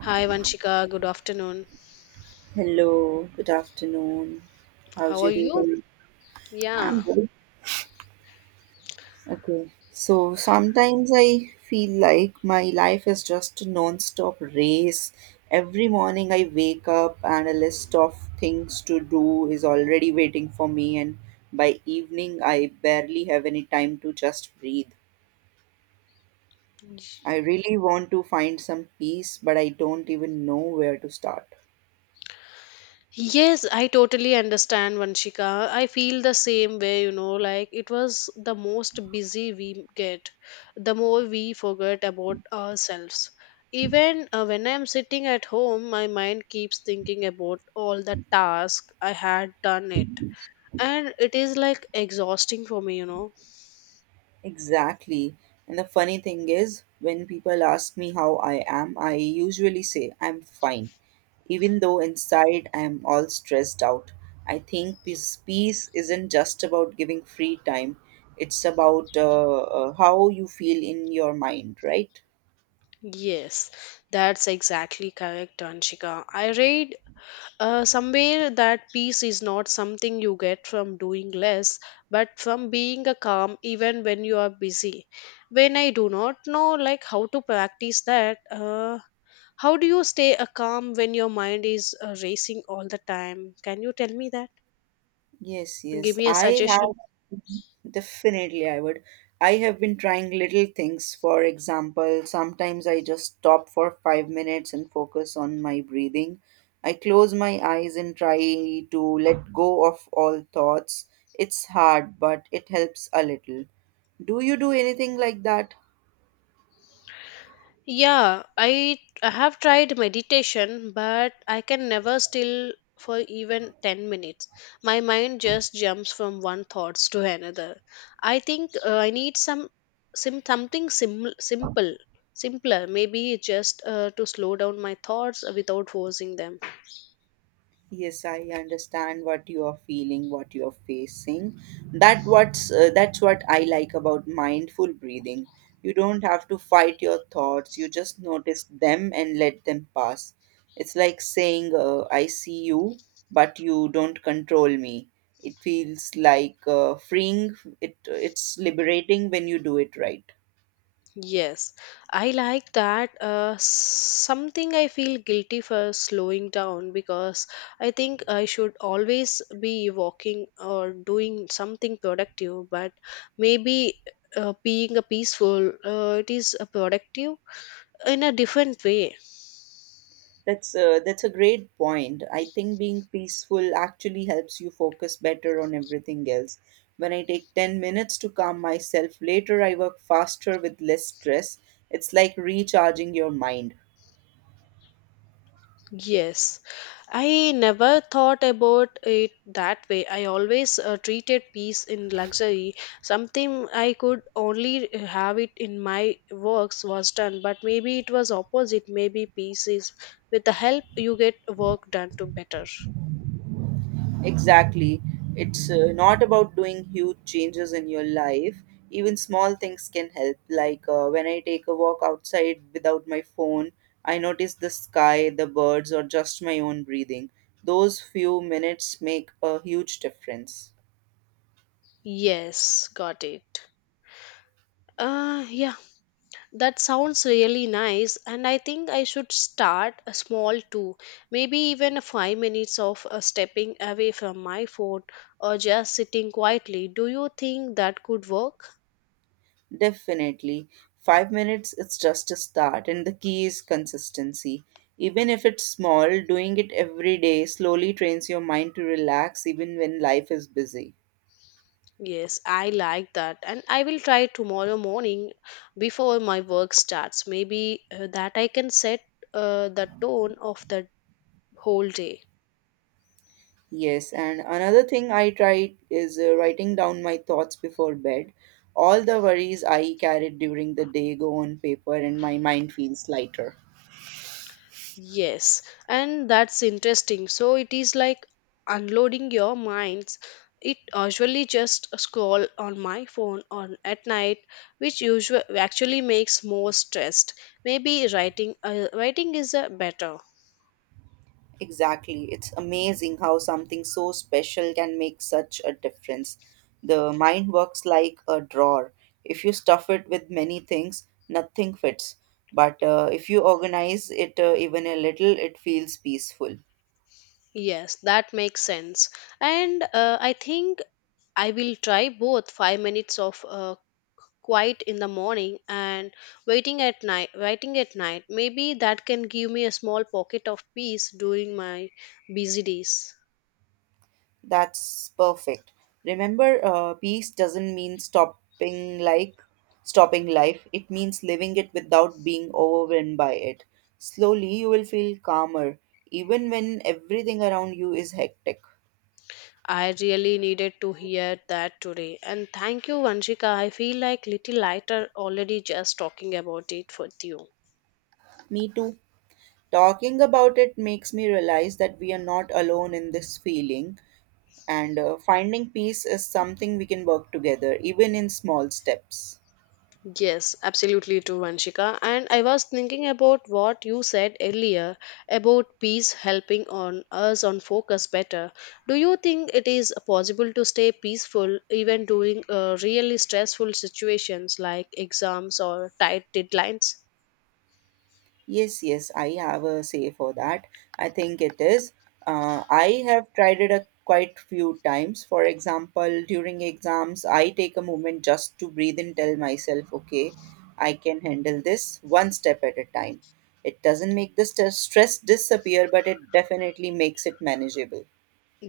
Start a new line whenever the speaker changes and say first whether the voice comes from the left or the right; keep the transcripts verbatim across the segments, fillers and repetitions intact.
left: Hi Vanshika, good afternoon.
right: Hello, good afternoon. How's
left: How are
right: your day
left: you?
right: going? I'm
left: Yeah.
right: good. Okay. So sometimes I feel like my life is just a non-stop race. Every morning I wake up and a list of things to do is already waiting for me, and by evening I barely have any time to just breathe. I really want to find some peace, but I don't even know where to start.
left: Yes, I totally understand Vanshika. I feel the same way, you know, like it was the most busy we get, the more we forget about ourselves. Even uh, when I'm sitting at home, my mind keeps thinking about all the tasks I had done it. And it is like exhausting for me, you know.
right: Exactly. And the funny thing is, when people ask me how I am, I usually say I'm fine, even though inside I'm all stressed out. I think peace, peace isn't just about giving free time, it's about uh, uh, how you feel in your mind, right?
left: Yes, that's exactly correct, Anshika. I read Uh, somewhere that peace is not something you get from doing less, but from being a calm even when you are busy. When I do not know like how to practice that, uh, how do you stay a calm when your mind is uh, racing all the time? Can you tell me that?
right: Yes,
left: Give
right: yes.
left: me a
right: I
left: suggestion.
right: have mm-hmm, definitely I would. I have been trying little things. For example, sometimes I just stop for five minutes and focus on my breathing. I close my eyes and try to let go of all thoughts. It's hard, but it helps a little. Do you do anything like that?
left: Yeah, I I have tried meditation, but I can never still for even ten minutes. My mind just jumps from one thoughts to another. I think uh, I need some sim something sim simple, simpler, maybe just uh, to slow down my thoughts without forcing them.
right: Yes, I understand what you are feeling, what you are facing. That what's uh, that's what I like about mindful breathing. You don't have to fight your thoughts. You just notice them and let them pass. It's like saying, uh, "I see you, but you don't control me." It feels like uh, freeing. It it's liberating when you do it right.
left: Yes, I like that. Uh, something I feel guilty for slowing down because I think I should always be walking or doing something productive, but maybe uh, being a peaceful, uh, it is a productive in a different way.
right: That's a, that's a great point. I think being peaceful actually helps you focus better on everything else. When I take ten minutes to calm myself, later I work faster with less stress. It's like recharging your mind.
left: Yes, I never thought about it that way. I always uh, treated peace in luxury. Something I could only have it in my works was done, but maybe it was opposite. Maybe peace is with the help you get work done to better.
right: Exactly. It's uh, not about doing huge changes in your life. Even small things can help. Like uh, when I take a walk outside without my phone, I notice the sky, the birds, or just my own breathing. Those few minutes make a huge difference.
left: Yes, got it. Uh, yeah, That sounds really nice, and I think I should start a small too. Maybe even a five minutes of uh, stepping away from my phone or just sitting quietly. Do you think that could work?
right: Definitely. Five minutes is just a start, and the key is consistency. Even if it's small, doing it every day slowly trains your mind to relax even when life is busy.
left: Yes, I like that, and I will try tomorrow morning before my work starts. Maybe uh, that I can set uh, the tone of the whole day.
right: Yes, and another thing I tried is uh, writing down my thoughts before bed. All the worries I carried during the day go on paper, and my mind feels lighter.
left: Yes, and that's interesting. So it is like unloading your minds. It usually just scroll on my phone on at night, which usually actually makes more stressed. Maybe writing uh, writing is uh, better.
right: Exactly. It's amazing how something so special can make such a difference. The mind works like a drawer. If you stuff it with many things, nothing fits. But uh, if you organize it uh, even a little, it feels peaceful.
left: Yes, that makes sense. And uh, I think I will try both five minutes of uh, quiet in the morning and waiting at night. Waiting at night maybe that can give me a small pocket of peace during my busy days.
right: That's perfect. Remember, uh, peace doesn't mean stopping like stopping life. It means living it without being overwhelmed by it. Slowly, you will feel calmer, even when everything around you is hectic.
left: I really needed to hear that today, and thank you, Vanshika. I feel like little lighter already just talking about it with you.
right: Me too. Talking about it makes me realize that we are not alone in this feeling, and uh, finding peace is something we can work together, even in small steps.
left: Yes, absolutely true, Vanshika. And I was thinking about what you said earlier about peace helping on us on focus better. Do you think it is possible to stay peaceful even during uh, really stressful situations like exams or tight deadlines?
right: Yes, yes, I have a say for that. I think it is. Uh, I have tried it a quite few times. For example, during exams, I take a moment just to breathe and tell myself, okay, I can handle this one step at a time. It doesn't make the st- stress disappear, but it definitely makes it manageable.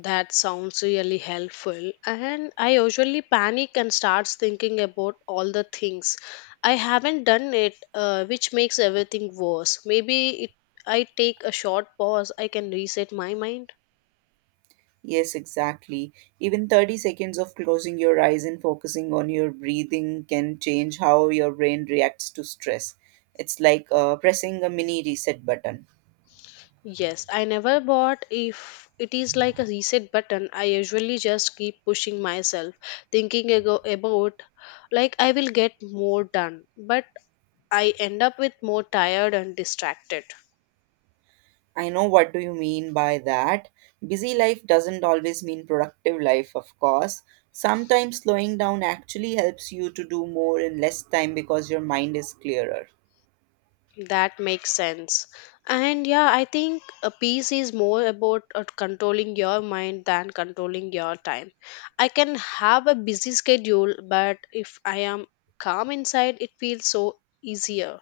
left: That sounds really helpful. And I usually panic and starts thinking about all the things I haven't done it, uh, which makes everything worse. Maybe it, I take a short pause, I can reset my mind.
right: Yes, exactly. Even thirty seconds of closing your eyes and focusing on your breathing can change how your brain reacts to stress. It's like uh, pressing a mini reset button.
left: Yes, I never bought if it is like a reset button. I usually just keep pushing myself, thinking ago about like I will get more done, but I end up with more tired and distracted.
right: I know what do you mean by that. Busy life doesn't always mean productive life, of course. Sometimes slowing down actually helps you to do more in less time because your mind is clearer.
left: That makes sense. And yeah, I think a peace is more about uh, controlling your mind than controlling your time. I can have a busy schedule, but if I am calm inside, it feels so easier.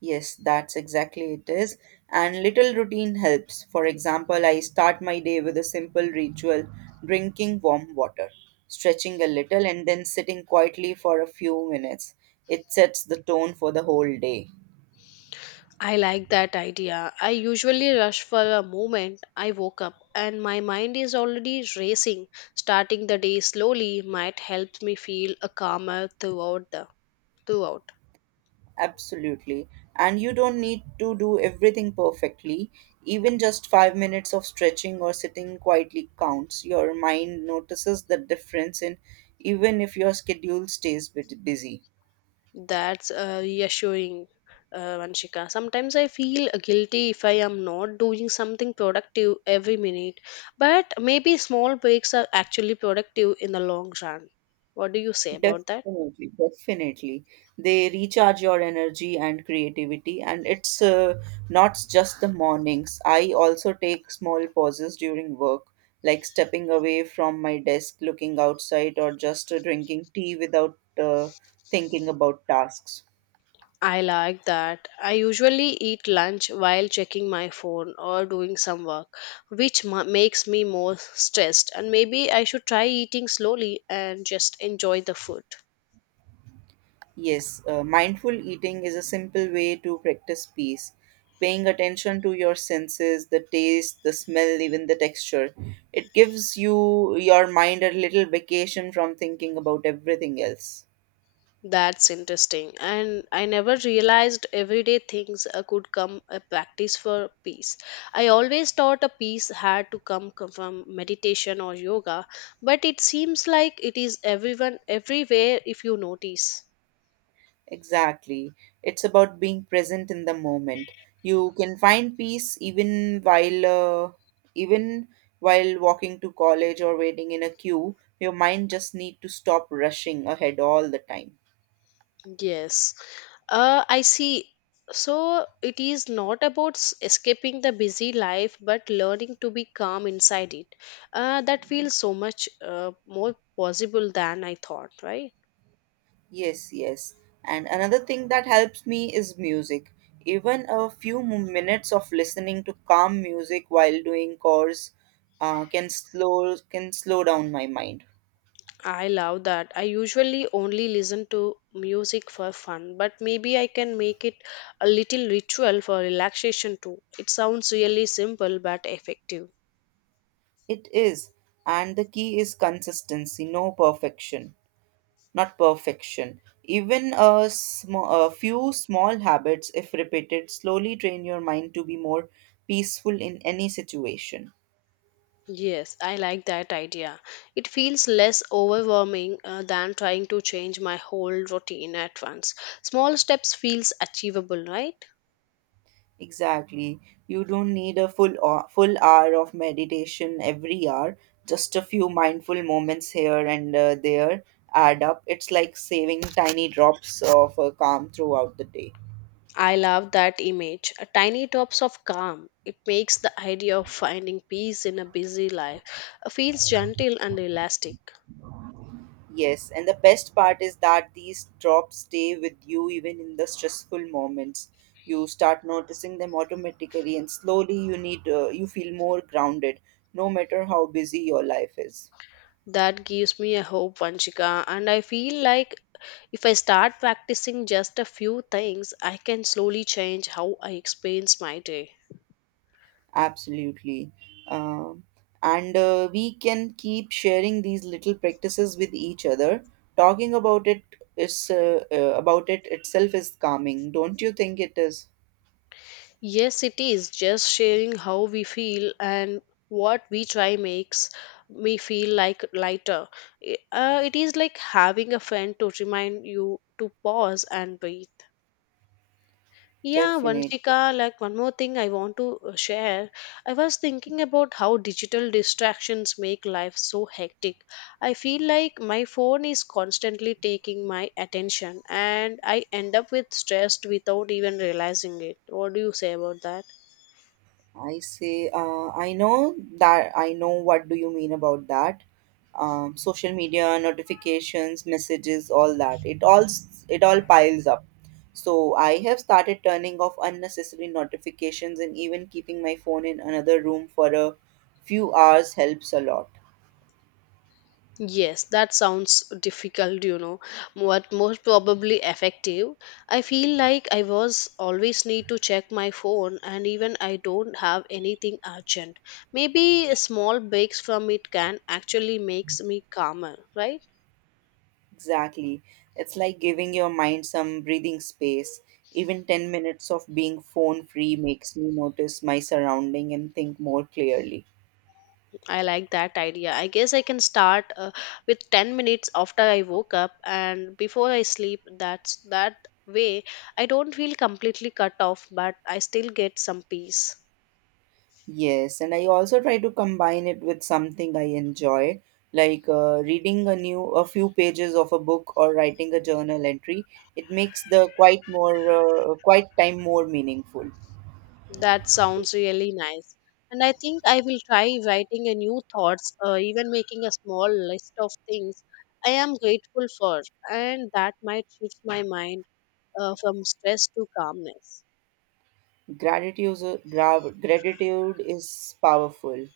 right: Yes, that's exactly it is. And little routine helps. For example, I start my day with a simple ritual drinking warm water, stretching a little, and then sitting quietly for a few minutes. It sets the tone for the whole day.
left: I like that idea. I usually rush for a moment. I woke up and my mind is already racing. Starting the day slowly might help me feel a calmer throughout the throughout.
right: Absolutely. And you don't need to do everything perfectly. Even just five minutes of stretching or sitting quietly counts. Your mind notices the difference in even if your schedule stays bit busy.
left: That's uh, reassuring, uh, Vanshika. Sometimes I feel guilty if I am not doing something productive every minute, but maybe small breaks are actually productive in the long run. What do you say about that?
right: Definitely, definitely. They recharge your energy and creativity, and it's uh, not just the mornings. I also take small pauses during work, like stepping away from my desk, looking outside, or just uh, drinking tea without uh, thinking about tasks.
left: I like that. I usually eat lunch while checking my phone or doing some work, which ma- makes me more stressed. And maybe I should try eating slowly and just enjoy the food.
right: Yes, uh, mindful eating is a simple way to practice peace. Paying attention to your senses, the taste, the smell, even the texture. It gives you your mind a little vacation from thinking about everything else.
left: That's interesting. And I never realized everyday things uh, could come a practice for peace. I always thought a peace had to come co- from meditation or yoga, but it seems like it is everyone everywhere if you notice.
right: Exactly. It's about being present in the moment. You can find peace even while uh, even while walking to college or waiting in a queue. Your mind just need to stop rushing ahead all the time.
left: Yes. Uh, I see. So it is not about s- escaping the busy life, but learning to be calm inside it. Uh, that feels so much uh, more possible than I thought, right?
right: Yes, yes. And another thing that helps me is music. Even a few mo- minutes of listening to calm music while doing chores uh, can slow can slow down my mind.
left: I love that. I usually only listen to music for fun, but maybe I can make it a little ritual for relaxation too. It sounds really simple but effective.
right: It is, and the key is consistency, no perfection, not perfection. Even a, sm- a few small habits, if repeated, slowly train your mind to be more peaceful in any situation.
left: Yes, I like that idea. It feels less overwhelming uh, than trying to change my whole routine at once. Small steps feels achievable, right?
right: Exactly. You don't need a full ho- full hour of meditation every hour. Just a few mindful moments here and uh, there add up. It's like saving tiny drops of uh, calm throughout the day.
left: I love that image. A tiny drops of calm. It makes the idea of finding peace in a busy life uh, feels gentle and elastic.
right: Yes, and the best part is that these drops stay with you even in the stressful moments. You start noticing them automatically, and slowly you need uh, you feel more grounded, no matter how busy your life is.
left: That gives me a hope, Vanshika. And I feel like if I start practicing just a few things, I can slowly change how I experience my day.
right: Absolutely. Um, and uh, we can keep sharing these little practices with each other. Talking about it is uh, uh, about it itself is calming, don't you think it is?
left: Yes, it is just sharing how we feel and what we try makes me feel like lighter. I- Uh, it is like having a friend to remind you to pause and breathe. Yeah,
right: Definitely.
left: Vanshika, like one more thing I want to uh, share. I was thinking about how digital distractions make life so hectic. I feel like my phone is constantly taking my attention and I end up with stressed without even realizing it. What do you say about that?
right: I say, uh, I know that I know what do you mean about that. Um, social media notifications, messages, all that. It all s- it all piles up. So I have started turning off unnecessary notifications and even keeping my phone in another room for a few hours helps a lot.
left: Yes, that sounds difficult, you know, but most probably effective. I feel like I was always need to check my phone, and even I don't have anything urgent. Maybe a small breaks from it can actually makes me calmer, right?
right: Exactly. It's like giving your mind some breathing space. Even ten minutes of being phone free makes me notice my surrounding and think more clearly.
left: I like that idea. I guess I can start uh, with ten minutes after I woke up and before I sleep. That's that way I don't feel completely cut off, but I still get some peace.
right: Yes, and I also try to combine it with something I enjoy, like uh, reading a new a few pages of a book or writing a journal entry. It makes the quite more uh, quite time more meaningful.
left: That sounds really nice. And I think I will try writing a new thoughts, uh, even making a small list of things I am grateful for, and that might shift my mind uh, from stress to calmness.
right: Gratitude is a- gra- gratitude is powerful.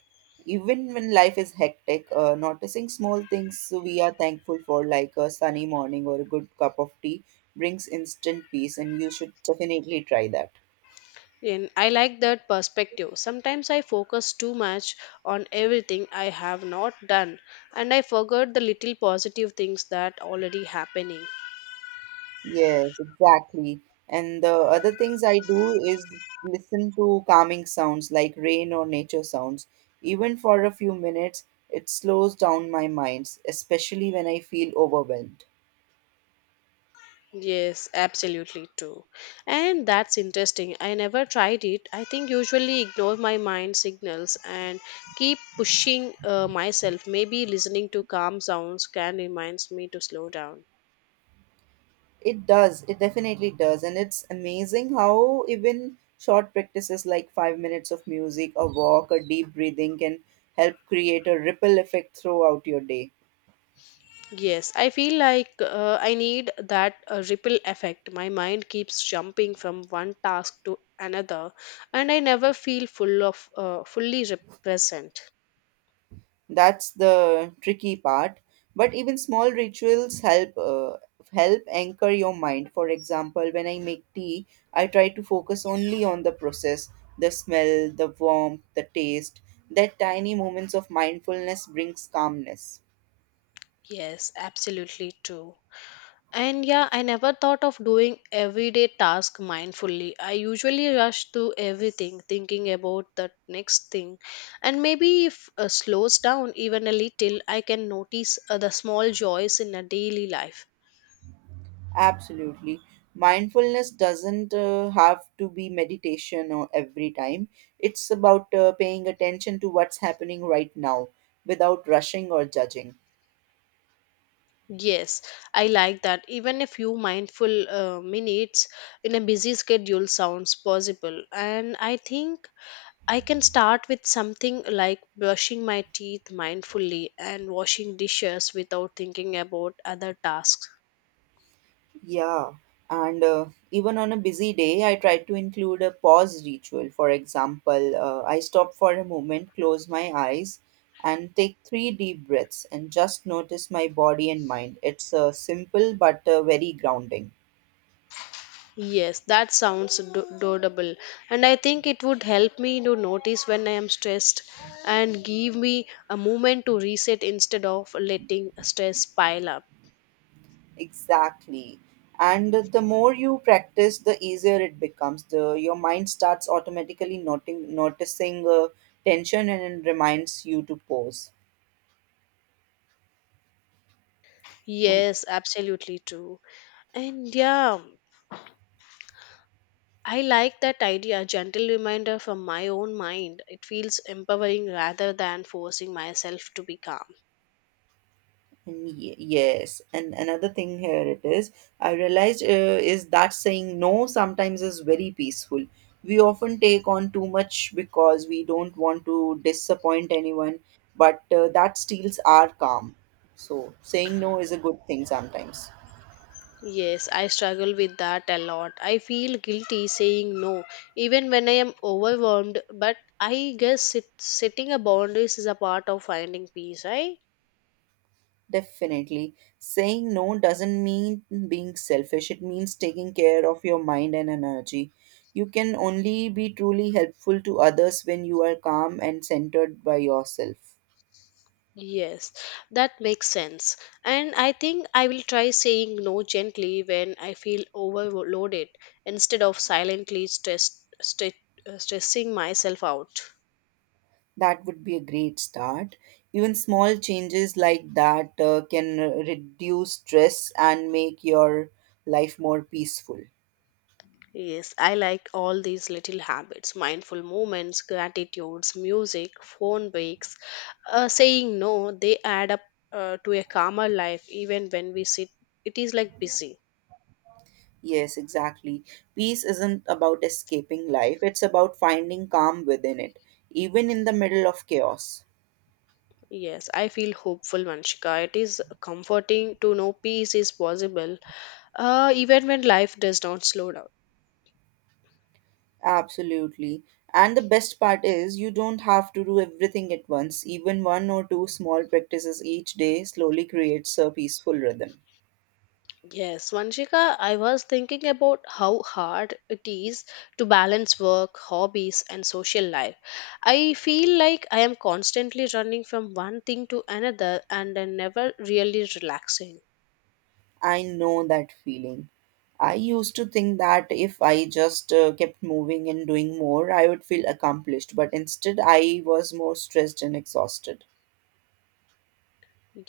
right: Even when life is hectic, uh, noticing small things we are thankful for, like a sunny morning or a good cup of tea, brings instant peace, and you should definitely try that.
left: And I like that perspective. Sometimes I focus too much on everything I have not done, and I forgot the little positive things that already happening.
right: Yes, exactly. And the other things I do is listen to calming sounds like rain or nature sounds. Even for a few minutes, it slows down my mind, especially when I feel overwhelmed.
left: Yes, absolutely too. And that's interesting. I never tried it. I think usually ignore my mind signals and keep pushing uh, myself. Maybe listening to calm sounds can reminds me to slow down.
right: It does, it definitely does. And it's amazing how even short practices like five minutes of music, a walk, a deep breathing can help create a ripple effect throughout your day.
left: Yes, I feel like uh, I need that uh, ripple effect. My mind keeps jumping from one task to another, and I never feel full of uh, fully re- present.
right: That's the tricky part. But even small rituals help uh, help anchor your mind. For example, when I make tea, I try to focus only on the process, the smell, the warmth, the taste. That tiny moments of mindfulness brings calmness.
left: Yes, absolutely true. And yeah, I never thought of doing everyday task mindfully. I usually rush through everything, thinking about the next thing. And maybe if uh, slows down even a little, I can notice uh, the small joys in a daily life.
right: Absolutely. Mindfulness doesn't uh, have to be meditation or every time. It's about uh, paying attention to what's happening right now without rushing or judging.
left: Yes, I like that. Even a few mindful uh, minutes in a busy schedule sounds possible. And I think I can start with something like brushing my teeth mindfully and washing dishes without thinking about other tasks.
right: Yeah, and uh, even on a busy day, I try to include a pause ritual. For example, uh, I stop for a moment, close my eyes, and take three deep breaths and just notice my body and mind. It's uh, simple but uh, very grounding.
left: Yes, that sounds do- doable. And I think it would help me to notice when I am stressed and give me a moment to reset instead of letting stress pile up.
right: Exactly. And the more you practice, the easier it becomes. The your mind starts automatically noting, noticing uh, tension and reminds you to pause. And
left: Yes, absolutely true. And yeah, I like that idea, gentle reminder from my own mind. It feels empowering rather than forcing myself to be calm.
right: Ye- Yes, and another thing here it is, I realized uh, is that saying no sometimes is very peaceful. We often take on too much because we don't want to disappoint anyone, but uh, that steals our calm. So, saying no is a good thing sometimes.
left: Yes, I struggle with that a lot. I feel guilty saying no, even when I am overwhelmed, but I guess it, setting a boundaries is a part of finding peace, right?
right: Definitely. Saying no doesn't mean being selfish, it means taking care of your mind and energy. You can only be truly helpful to others when you are calm and centered by yourself.
left: Yes, that makes sense. And I think I will try saying no gently when I feel overloaded instead of silently stress, stress, stressing myself out.
right: That would be a great start. Even small changes like that uh, can reduce stress and make your life more peaceful.
left: Yes, I like all these little habits mindful moments, gratitudes, music, phone breaks. Uh, saying no, they add up uh, to a calmer life even when we sit. It is like busy.
right: Yes, exactly. Peace isn't about escaping life, it's about finding calm within it, even in the middle of chaos.
left: Yes, I feel hopeful, Manshika. It is comforting to know peace is possible uh, even when life does not slow down.
right: Absolutely. And the best part is, you don't have to do everything at once. Even one or two small practices each day slowly creates a peaceful rhythm.
left: Yes, Vanshika, I was thinking about how hard it is to balance work, hobbies, and social life. I feel like I am constantly running from one thing to another and I'm never really relaxing.
right: I know that feeling. I used to think that if I just uh, kept moving and doing more, I would feel accomplished, but instead I was more stressed and exhausted.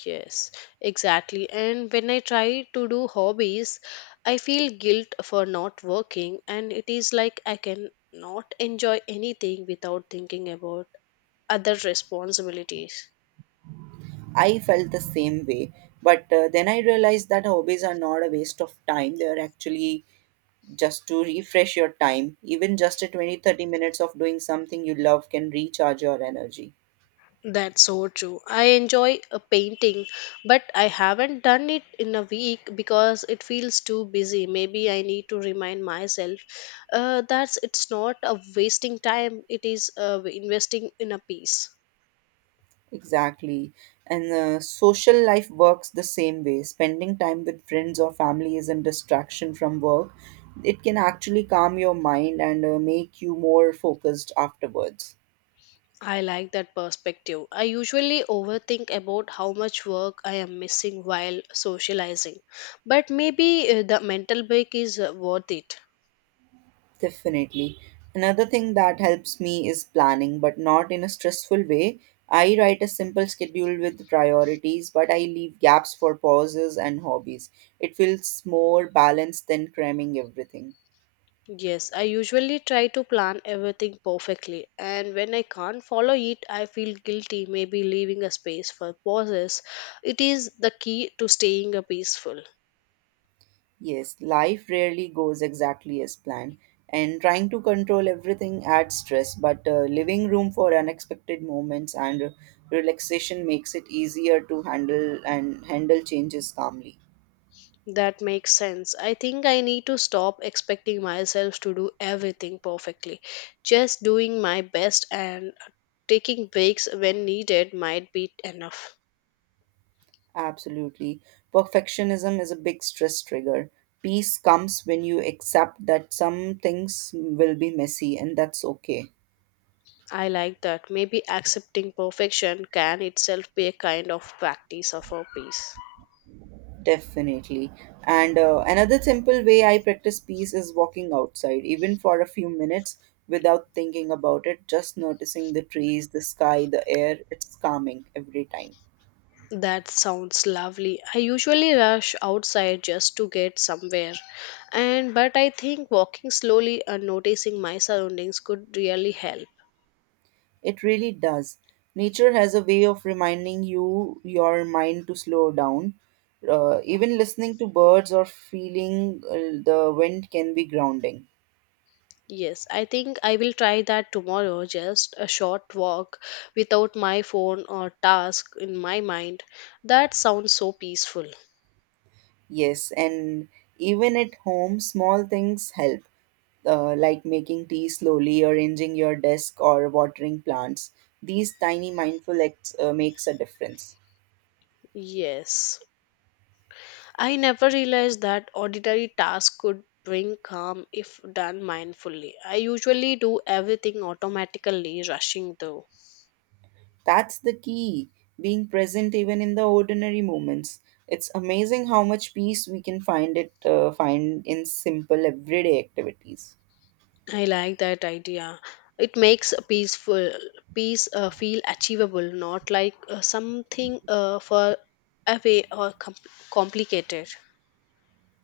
left: Yes, exactly. And when I try to do hobbies, I feel guilt for not working, and it is like I can not enjoy anything without thinking about other responsibilities.
right: I felt the same way, but uh, then I realized that hobbies are not a waste of time. They are actually just to refresh your time. Even just a twenty, thirty minutes of doing something you love can recharge your energy.
left: That's so true. I enjoy a painting, but I haven't done it in a week because it feels too busy. Maybe I need to remind myself uh, that it's not a wasting time, it is uh, investing in a piece.
right: Exactly. And uh, social life works the same way. Spending time with friends or family isn't distraction from work. It can actually calm your mind and uh, make you more focused afterwards.
left: I like that perspective. I usually overthink about how much work I am missing while socializing, but maybe uh, the mental break is uh, worth it.
right: Definitely. Another thing that helps me is planning, but not in a stressful way. I write a simple schedule with priorities, but I leave gaps for pauses and hobbies. It feels more balanced than cramming everything.
left: Yes, I usually try to plan everything perfectly, and when I can't follow it, I feel guilty, maybe leaving a space for pauses. It is the key to staying a peaceful.
right: Yes, life rarely goes exactly as planned, and trying to control everything adds stress, but uh, leaving room for unexpected moments and uh, relaxation makes it easier to handle and handle changes calmly.
left: That makes sense. I think I need to stop expecting myself to do everything perfectly. Just doing my best and taking breaks when needed might be enough.
right: Absolutely. Perfectionism is a big stress trigger. Peace comes when you accept that some things will be messy, and that's okay.
left: I like that. Maybe accepting perfection can itself be a kind of practice of our peace.
right: Definitely. And uh, another simple way I practice peace is walking outside, even for a few minutes without thinking about it, just noticing the trees, the sky, the air. It's calming every time.
left: That sounds lovely. I usually rush outside just to get somewhere. And but I think walking slowly and noticing my surroundings could really help.
right: It really does. Nature has a way of reminding you, your mind to slow down. Uh, even listening to birds or feeling uh, the wind can be grounding.
left: Yes, I think I will try that tomorrow, just a short walk without my phone or task in my mind. That sounds so peaceful.
right: Yes, and even at home, small things help uh, like making tea slowly, arranging your desk, or watering plants. These tiny mindful acts uh, makes a difference.
left: Yes. I never realized that ordinary tasks could bring calm if done mindfully. I usually do everything automatically, rushing though.
right: That's the key, being present even in the ordinary moments. It's amazing how much peace we can find it uh, find in simple everyday activities.
left: I like that idea. It makes a peaceful peace uh, feel achievable, not like uh, something uh, for away or com- complicated.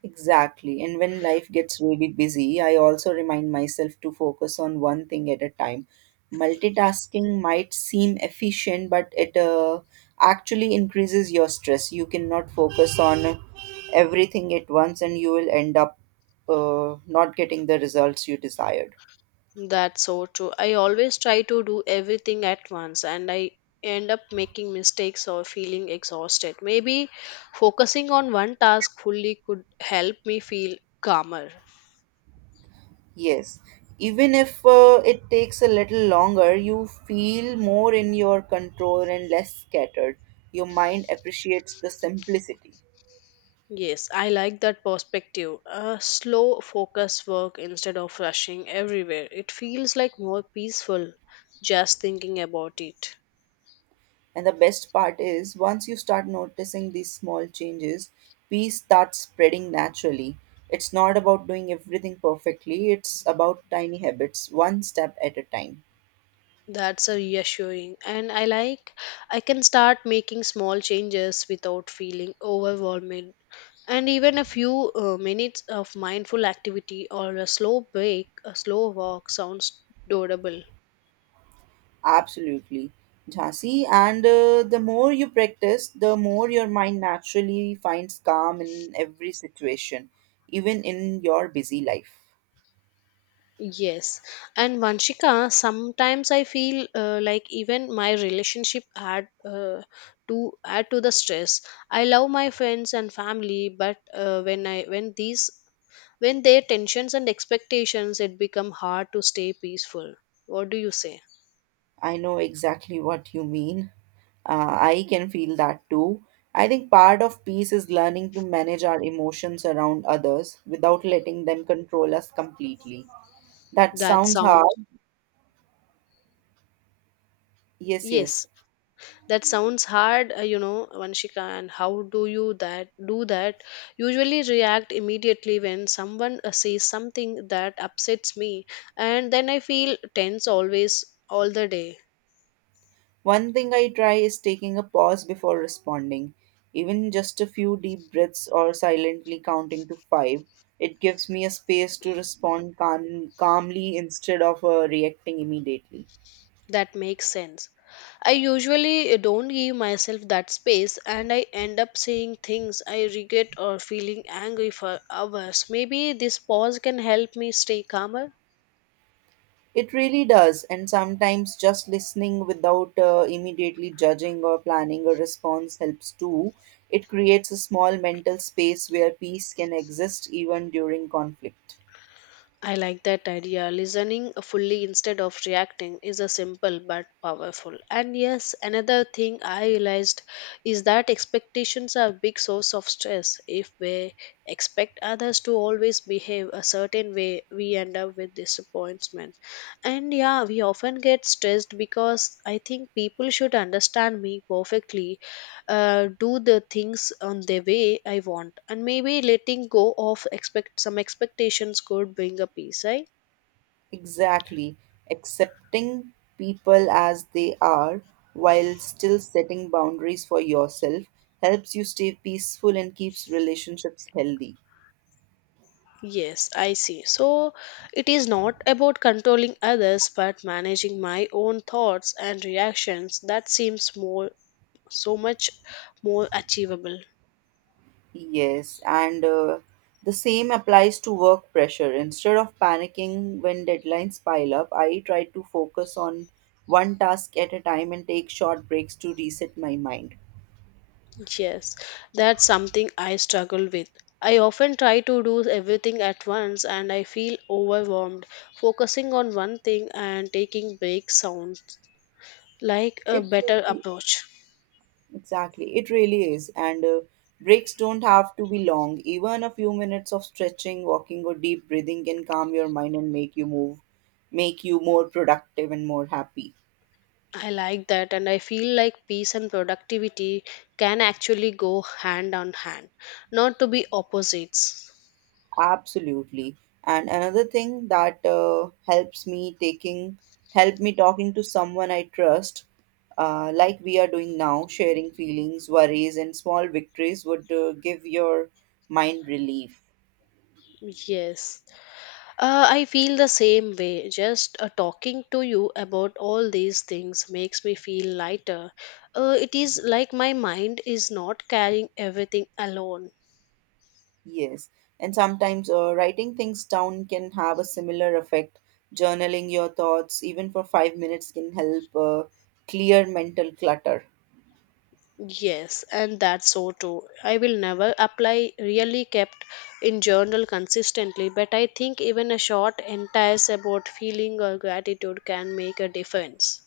right: Exactly. And when life gets really busy, I also remind myself to focus on one thing at a time. Multitasking might seem efficient, but it uh, actually increases your stress. You cannot focus on everything at once, and you will end up uh, not getting the results you desired.
left: That's so true. I always try to do everything at once, and I end up making mistakes or feeling exhausted. Maybe focusing on one task fully could help me feel calmer.
right: Yes. Even if uh, it takes a little longer, you feel more in your control and less scattered. Your mind appreciates the simplicity.
left: Yes, I like that perspective. A slow, focused work instead of rushing everywhere. It feels like more peaceful just thinking about it.
right: And the best part is, once you start noticing these small changes, peace starts spreading naturally. It's not about doing everything perfectly, it's about tiny habits, one step at a time.
left: That's a reassuring. And I like I can start making small changes without feeling overwhelmed. And even a few uh, minutes of mindful activity or a slow break, a slow walk sounds doable.
right: Absolutely. Jhansi, and uh, the more you practice, the more your mind naturally finds calm in every situation, even in your busy life.
left: Yes. And Vanshika, sometimes I feel uh, like even my relationship add uh, to add to the stress. I love my friends and family, but uh, when I when these when their tensions and expectations, it become hard to stay peaceful. What do you say?
right: I know exactly what you mean. Uh, I can feel that too. I think part of peace is learning to manage our emotions around others without letting them control us completely. That
left: That
right: sounds
left: sounds
right: hard. Yes,
left: yes.
right: yes.
left: That sounds hard, uh, you know, Vanshika. And how do you that do that? Usually react immediately when someone uh, says something that upsets me, and then I feel tense always all the day.
right: One thing I try is taking a pause before responding. Even just a few deep breaths or silently counting to five, it gives me a space to respond calm- calmly instead of uh, reacting immediately.
left: That makes sense. I usually uh, don't give myself that space, and I end up saying things I regret or feeling angry for hours. Maybe this pause can help me stay calmer.
right: It really does, and sometimes just listening without uh, immediately judging or planning a response helps too. It creates a small mental space where peace can exist even during conflict.
left: I like that idea. Listening fully instead of reacting is a simple but powerful. And yes, another thing I realized is that expectations are a big source of stress. If we expect others to always behave a certain way, we end up with disappointment. And yeah, we often get stressed because I think people should understand me perfectly, uh, do the things on the way I want, and maybe letting go of expect some expectations could bring a peace. I
right: Exactly. Accepting people as they are while still setting boundaries for yourself helps you stay peaceful and keeps relationships healthy.
left: yes, I see. So it is not about controlling others, but managing my own thoughts and reactions. That seems more so much more achievable.
right: Yes, and uh, the same applies to work pressure. Instead of panicking when deadlines pile up, I try to focus on one task at a time and take short breaks to reset my mind.
left: Yes, that's something I struggle with. I often try to do everything at once and I feel overwhelmed. Focusing on one thing and taking breaks sound like a
right: It
left: better
right: really,
left: approach.
right: exactly, it really is. And uh, breaks don't have to be long. Even a few minutes of stretching, walking, or deep breathing can calm your mind and make you move, make you more productive and more happy.
left: I like that, and I feel like peace and productivity can actually go hand on hand, not to be opposites.
right: Absolutely. And another thing that uh, helps me taking help me talking to someone I trust, uh, like we are doing now, sharing feelings, worries, and small victories would uh, give your mind relief.
left: Yes, uh, I feel the same way. Just uh, talking to you about all these things makes me feel lighter. Uh, it is like my mind is not carrying everything alone.
right: Yes. And sometimes uh, writing things down can have a similar effect. Journaling your thoughts, even for five minutes, can help uh, clear mental clutter.
left: Yes, and that's so too. I will never apply really kept in journal consistently, but I think even a short entries about feeling or gratitude can make a difference.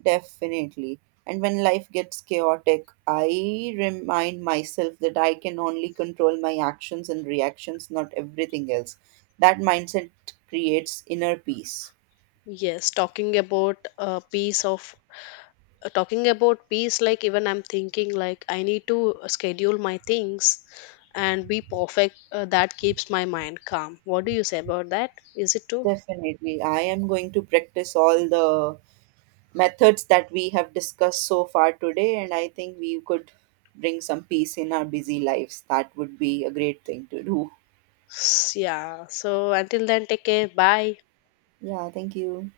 right: Definitely. And when life gets chaotic, I remind myself that I can only control my actions and reactions, not everything else. That mindset creates inner peace.
left: Yes, talking about a piece of uh, talking about peace, like even I'm thinking like I need to schedule my things and be perfect. Uh, that keeps my mind calm. What do you say about that? Is it true?
right: Definitely. I am going to practice all the methods that we have discussed so far today, and I think we could bring some peace in our busy lives. That would be a great thing to do.
left: S- Yeah. So until then, take care. Bye.
right: Yeah, thank you.